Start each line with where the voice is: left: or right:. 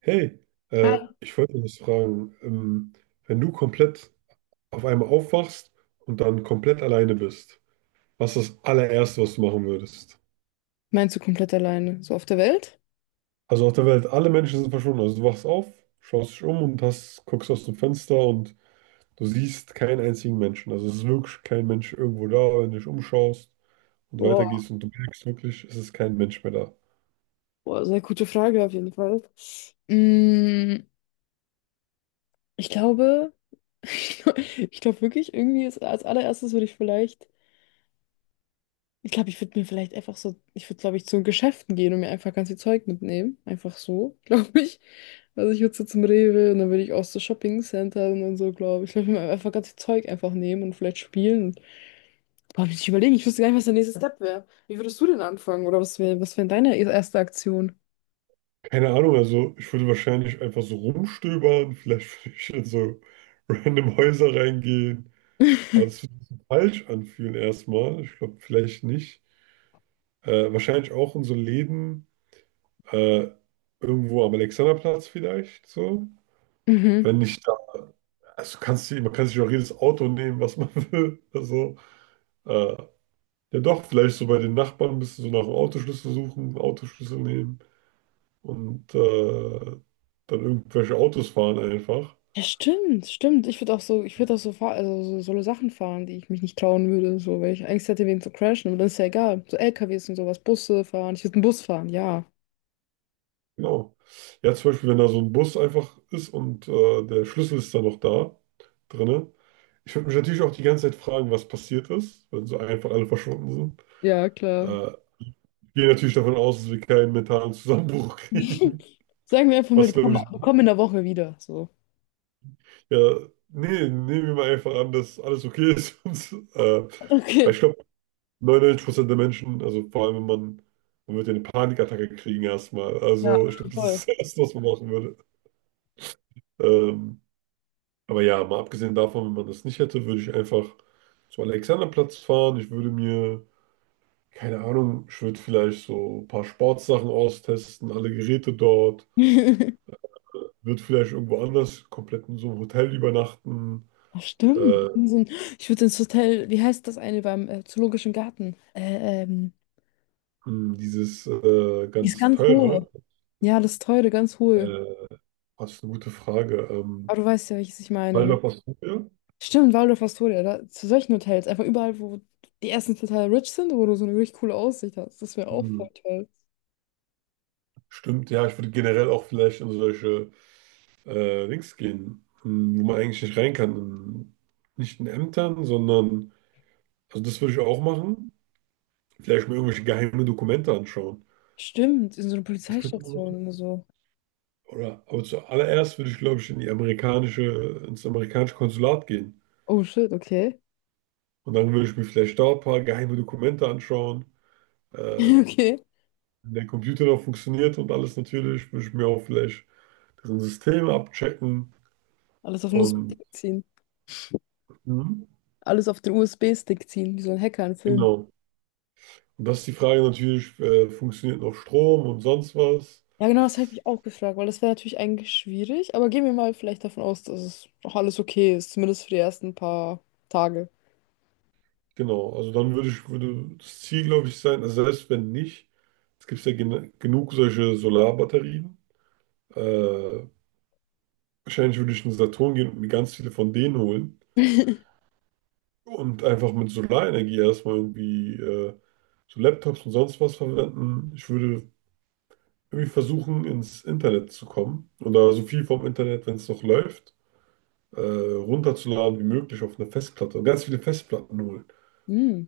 right: Hey,
left: Ah.
right: ich wollte dich fragen, wenn du komplett auf einmal aufwachst und dann komplett alleine bist, was ist das allererste, was du machen würdest?
left: Meinst du komplett alleine? So auf der Welt?
right: Also auf der Welt, alle Menschen sind verschwunden. Also du wachst auf, schaust dich um und hast, guckst aus dem Fenster und du siehst keinen einzigen Menschen. Also es ist wirklich kein Mensch irgendwo da, wenn du dich umschaust und
left: Boah,
right: weitergehst und du merkst wirklich, es ist kein Mensch mehr da.
left: boah, sehr gute Frage auf jeden Fall. Mm, Ich glaube, ich glaube wirklich, irgendwie ist, als allererstes würde ich vielleicht, ich glaube, ich würde mir vielleicht einfach so, ich würde, glaube ich, zu Geschäften gehen und mir einfach ganz viel Zeug mitnehmen. Einfach so, glaube ich. Also ich würde so zum Rewe und dann würde ich auch so Shopping-Centern und so, glaube ich. Ich glaube, ich würde mir einfach ganz viel Zeug einfach nehmen und vielleicht spielen. Und, boah, muss ich überlegen, ich wüsste gar nicht, was der nächste Step wäre. Wie würdest du denn anfangen? Oder was wäre deine erste Aktion?
right: Keine Ahnung, also ich würde wahrscheinlich einfach so rumstöbern, vielleicht würde ich in so random Häuser reingehen, aber das würde sich falsch anfühlen erstmal. Ich glaube, vielleicht nicht. Wahrscheinlich auch in so Läden, äh, irgendwo am Alexanderplatz vielleicht so.
left: Mhm.
right: Wenn ich da, man kann sich auch jedes Auto nehmen, was man will. Äh, ja doch, vielleicht so bei den Nachbarn ein bisschen so nach dem Autoschlüssel suchen, Autoschlüssel nehmen und dann irgendwelche Autos fahren einfach.
left: Ja, stimmt, stimmt. Ich würde auch so, ich würde auch so, fahr also so solo Sachen fahren, die ich mich nicht trauen würde, so, weil ich Angst hätte, wegen zu crashen. Aber das ist ja egal. So LKWs und sowas, Busse fahren. Ich würde einen Bus fahren, ja.
right: Genau. Ja, zum Beispiel, wenn da so ein Bus einfach ist und der Schlüssel ist dann noch da drinne. Ich würde mich natürlich auch die ganze Zeit fragen, was passiert ist, wenn so einfach alle verschwunden sind.
left: Ja, klar.
right: Äh, Ich gehe natürlich davon aus, dass wir keinen mentalen Zusammenbruch kriegen,
left: Sagen wir einfach mal,
right: was
left: die
right: glaube
left: kommen,
right: ich
left: die kommen in der Woche wieder. So.
right: Ja, nee, nehmen wir mal einfach an, dass alles okay ist. Äh, Weil
left: Okay.
right: ich glaube, 99% der Menschen, also vor allem, wenn man, man wird ja eine Panikattacke kriegen erstmal.
left: Ja,
right: Also ich glaube, das
left: voll.
right: ist das Erste, was man machen würde. Ähm, aber ja, mal abgesehen davon, wenn man das nicht hätte, würde ich einfach zum Alexanderplatz fahren. Ich würde mir, keine Ahnung, ich würde vielleicht so ein paar Sportsachen austesten, alle Geräte dort. Würde vielleicht irgendwo anders komplett in so einem Hotel übernachten.
left: Ach, stimmt.
right: Äh,
left: Ich würde ins Hotel, wie heißt das eine beim Zoologischen Garten? Äh, ähm,
right: Dieses
left: die ist
right: ganz
left: ganz hohe.
right: teure,
left: Ja, das teure, ganz hohe.
right: äh, das ist eine gute Frage.
left: Aber du weißt ja, welches ich meine, ne?
right: Waldorf Astoria?
left: Stimmt, Waldorf Astoria, da, zu solchen Hotels, einfach überall, wo die ersten total rich sind, wo du so eine richtig coole Aussicht hast. Das wäre auch voll
right: Hm,
left: toll.
right: stimmt, ja, ich würde generell auch vielleicht in solche Links gehen, hm, wo man eigentlich nicht rein kann. In, nicht in Ämtern, sondern, also das würde ich auch machen. Vielleicht mir irgendwelche geheime Dokumente anschauen.
left: Stimmt, in so einer
right: Das könnte man
left: Polizeistation
right: machen.
left: und so.
right: Aber zuallererst würde ich, glaube ich, ins amerikanische Konsulat gehen.
left: Oh shit, okay.
right: Und dann würde ich mir vielleicht da ein paar geheime Dokumente anschauen. Äh,
left: Okay.
right: Wenn der Computer noch funktioniert und alles natürlich, würde ich mir auch vielleicht deren System abchecken
left: Alles auf den
right: und
left: USB-Stick ziehen.
right: mhm.
left: Alles auf den USB-Stick ziehen, wie so ein Hacker in Film.
right: Genau. Und das ist die Frage natürlich, funktioniert noch Strom und sonst was?
left: Ja, genau, das habe ich mich auch gefragt, weil das wäre natürlich eigentlich schwierig, aber gehen wir mal vielleicht davon aus, dass es auch alles okay ist, zumindest für die ersten paar Tage.
right: Genau, würde das Ziel, glaube ich, sein, also selbst wenn nicht, es gibt ja gen genug solche Solarbatterien. Äh, Wahrscheinlich würde ich in den Saturn gehen und mir ganz viele von denen holen und einfach mit Solarenergie erstmal irgendwie so Laptops und sonst was verwenden. Ich würde irgendwie versuchen, ins Internet zu kommen oder so viel vom Internet, wenn es noch läuft, runterzuladen wie möglich auf eine Festplatte und ganz viele Festplatten holen.
left: Hm.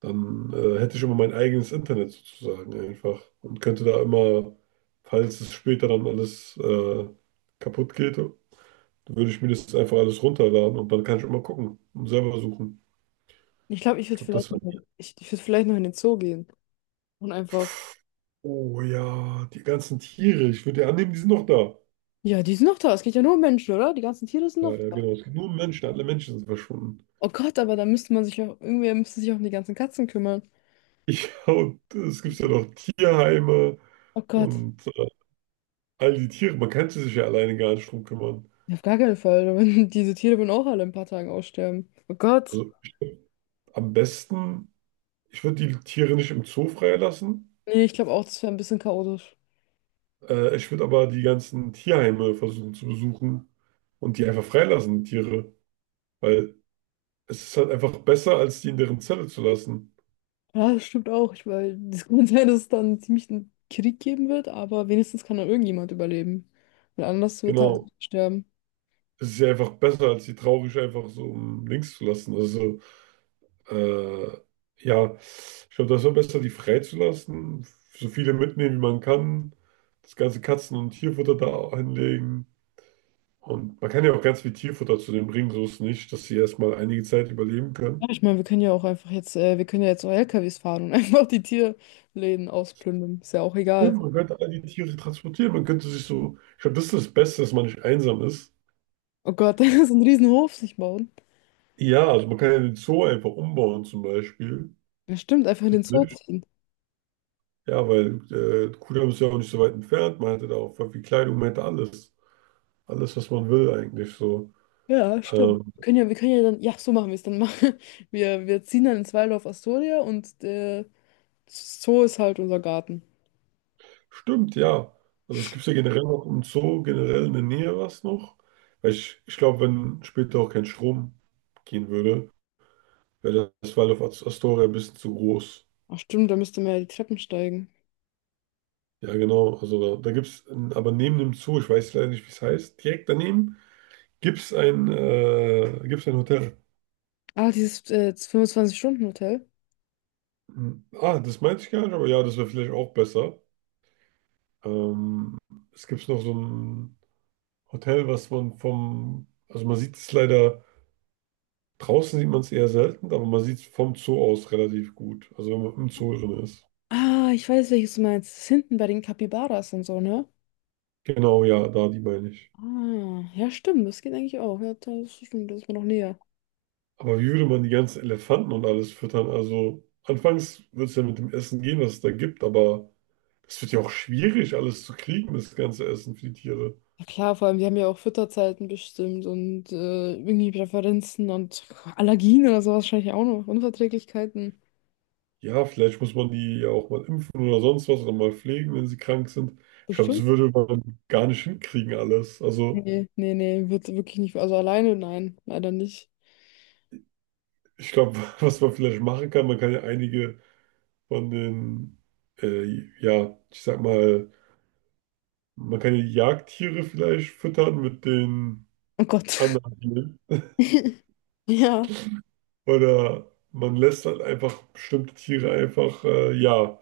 right: Dann hätte ich immer mein eigenes Internet sozusagen einfach und könnte da immer, falls es später dann alles kaputt geht, würde ich mir das einfach alles runterladen und dann kann ich immer gucken und selber suchen.
left: Ich glaube, ich
right: Ich
left: würde
right: glaube,
left: vielleicht
right: das
left: noch,
right: wäre.
left: ich würd vielleicht noch in den Zoo gehen und einfach.
right: Oh ja, die ganzen Tiere. Ich würde ja annehmen, die sind noch da.
left: Ja, die sind noch da. Es geht ja nur um Menschen, oder? Die ganzen Tiere sind
right: Ja,
left: noch
right: ja,
left: da.
right: genau. Es gibt nur Menschen. Alle Menschen sind verschwunden.
left: Oh Gott, aber da müsste man sich auch, irgendwer müsste sich auch um die ganzen Katzen kümmern.
right: Ja, und es gibt ja noch Tierheime
left: Oh Gott.
right: und all die Tiere. Man kann sich ja alleine gar nicht drum kümmern.
left: Ja, auf gar keinen Fall. Diese Tiere würden auch alle in ein paar Tagen aussterben. Oh Gott.
right: Also ich, würd Am besten, ich würde die Tiere nicht im Zoo freilassen.
left: Nee, ich glaube auch, das wäre ein bisschen chaotisch.
right: Ich würde aber die ganzen Tierheime versuchen zu besuchen und die einfach freilassen, die Tiere. Weil es ist halt einfach besser, als die in deren Zelle zu lassen.
left: Ja, das stimmt auch. Ich meine, es kann sein, dass es dann ziemlich einen Krieg geben wird, aber wenigstens kann dann irgendjemand überleben. Weil anders wird halt
right: Genau.
left: sterben.
right: Es ist ja einfach besser, als die traurig einfach so um links zu lassen. Äh, ja, ich glaube, das ist am besten, die freizulassen, so viele mitnehmen, wie man kann, das ganze Katzen- und Tierfutter da hinlegen. Und man kann ja auch ganz viel Tierfutter zu denen bringen, so ist es nicht, dass sie erstmal einige Zeit überleben
left: Ja,
right: können.
left: ich meine, wir können ja auch einfach jetzt, wir können ja jetzt auch LKWs fahren und einfach die Tierläden ausplündern. Ist ja auch
right: Ja,
left: egal.
right: man könnte all die Tiere transportieren, man könnte sich so, ich glaube, das ist das Beste, dass man nicht einsam ist.
left: Oh Gott, da ist ein Riesenhof sich bauen.
right: Ja, also man kann ja den Zoo einfach umbauen zum Beispiel.
left: Ja, stimmt, einfach in den Zoo
right: Nicht?
left: ziehen.
right: Ja, weil Kudamm ist ja auch nicht so weit entfernt, man hätte da auch voll viel Kleidung, man hätte alles. Alles, was man will eigentlich so.
left: Ja, stimmt.
right: Ähm,
left: Wir können ja dann, ja, so machen wir es dann machen. Wir ziehen dann ins Waldorf Astoria und der Zoo ist halt unser Garten.
right: stimmt, ja. Also es gibt ja generell noch im Zoo, generell in der Nähe was noch. Ich glaube, wenn später auch kein Strom gehen würde, wäre das Waldorf Astoria ein bisschen zu groß.
left: Ach stimmt, da müsste man ja die Treppen steigen.
right: Ja, genau. Da gibt es, aber neben dem Zoo, ich weiß leider nicht, wie es heißt, direkt daneben gibt es gibt's ein Hotel.
left: Ah, dieses 25-Stunden-Hotel.
right: Ah, das meinte ich gar nicht, aber ja, das wäre vielleicht auch besser. Ähm, Es gibt noch so ein Hotel, also man sieht es leider. Draußen sieht man es eher selten, aber man sieht es vom Zoo aus relativ gut. Also wenn man im Zoo drin ist.
left: Ah, ich weiß, welches du meinst. Das ist hinten bei den Capybaras und so, ne?
right: Genau, ja, da die meine ich.
left: Ah, ja, stimmt, das geht eigentlich auch. Ja, das stimmt, das ist mir noch näher.
right: Aber wie würde man die ganzen Elefanten und alles füttern? Also anfangs wird es ja mit dem Essen gehen, was es da gibt, aber es wird ja auch schwierig, alles zu kriegen, das ganze Essen für die Tiere.
left: Ja klar, vor allem, wir haben ja auch Fütterzeiten bestimmt und irgendwie Präferenzen und Allergien oder so wahrscheinlich auch noch. Unverträglichkeiten.
right: Ja, vielleicht muss man die ja auch mal impfen oder sonst was oder mal pflegen, wenn sie krank sind. Ich glaube, das
left: Bestimmt.
right: würde man gar nicht hinkriegen alles. Also
left: Nee, nee, nee, wird wirklich nicht. Also alleine, nein, leider nicht.
right: ich glaube, was man vielleicht machen kann, man kann ja einige von den, ja, ich sag mal, man kann ja die Jagdtiere vielleicht füttern mit den
left: Oh Gott.
right: anderen Tieren.
left: Ja.
right: Oder man lässt halt einfach bestimmte Tiere einfach, ja,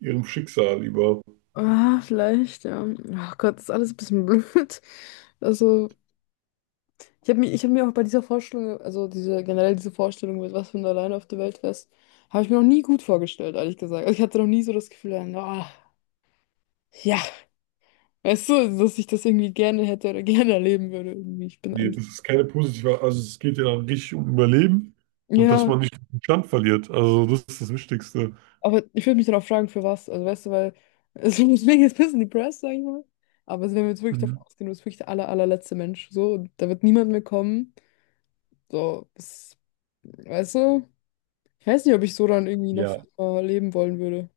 right: ihrem Schicksal über.
left: Ah, vielleicht, ja. Ach Gott, ist alles ein bisschen blöd. Also, ich habe mir, ich hab mir auch bei dieser Vorstellung, also diese, generell diese Vorstellung mit, was wenn du alleine auf der Welt wärst, habe ich mir noch nie gut vorgestellt, ehrlich gesagt. Also ich hatte noch nie so das Gefühl, ah, ja, weißt du, dass ich das irgendwie gerne hätte oder gerne erleben würde. Irgendwie. Ich bin
right: Nee,
left: eigentlich.
right: das ist keine positive, also es geht ja dann richtig um Überleben und dass
left: Ja.
right: man nicht den Stand verliert. Also das ist das Wichtigste.
left: Aber ich würde mich dann auch fragen, für was. Also weißt du, weil es deswegen jetzt ein bisschen depressed, sag ich mal. Aber also, wenn wir jetzt wirklich davon
right: Mhm.
left: ausgehen, du bist wirklich der aller, allerletzte Mensch, so, und da wird niemand mehr kommen. So, das, weißt du? Ich weiß nicht, ob ich so dann irgendwie noch
right: Ja.
left: leben wollen würde.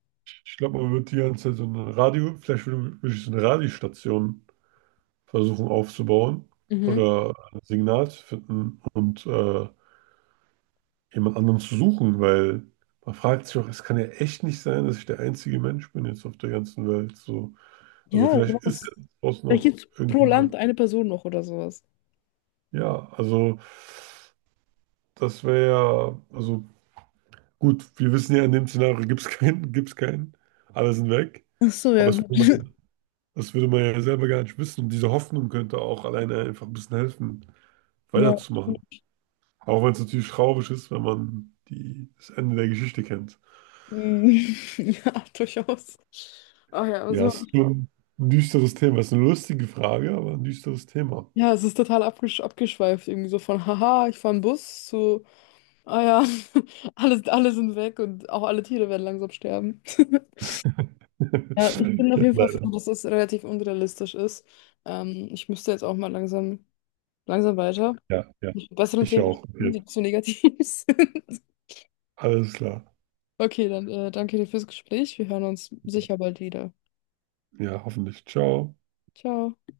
right: Ich glaube, man wird die ganze Zeit so eine Radio, vielleicht würde, würde ich so eine Radiostation versuchen aufzubauen
left: Mhm.
right: oder ein Signal zu finden und jemand anderen zu suchen, weil man fragt sich auch, es kann ja echt nicht sein, dass ich der einzige Mensch bin jetzt auf der ganzen Welt. So. Also
left: Ja, genau.
right: vielleicht ist ja draußen
left: Vielleicht
right: noch
left: gibt's pro Land
right: irgendjemand.
left: eine Person noch oder sowas.
right: Ja, also das wäre ja, also gut, wir wissen ja, in dem Szenario gibt es keinen, alle sind weg.
left: Ach so, ja,
right: Aber
left: gut.
right: das würde man ja selber gar nicht wissen. Und diese Hoffnung könnte auch alleine einfach ein bisschen helfen,
left: Ja.
right: weiterzumachen. Auch wenn es natürlich traurig ist, wenn man die, das Ende der Geschichte kennt.
left: Mm, Ja, durchaus. Ach ja,
right: Ja,
left: also,
right: es ist schon ein düsteres Thema. Es ist eine lustige Frage, aber ein düsteres Thema.
left: ja, es ist total abgeschweift, irgendwie so von, haha, ich fahre einen Bus zu. Ah ja, alles, alle sind weg und auch alle Tiere werden langsam sterben. Ja, ich bin auf
right: Ja,
left: jeden Fall froh,
right: leider.
left: dass das relativ unrealistisch ist. Ich müsste jetzt auch mal langsam, langsam weiter.
right: Ja, ja.
left: Ich will besseren
right: Ich
left: Themen
right: auch.
left: besprechen,
right: Okay.
left: die zu negativ sind.
right: Alles klar.
left: Okay, dann danke dir fürs Gespräch. Wir hören uns sicher bald wieder.
right: Ja, hoffentlich. Ciao.
left: Ciao.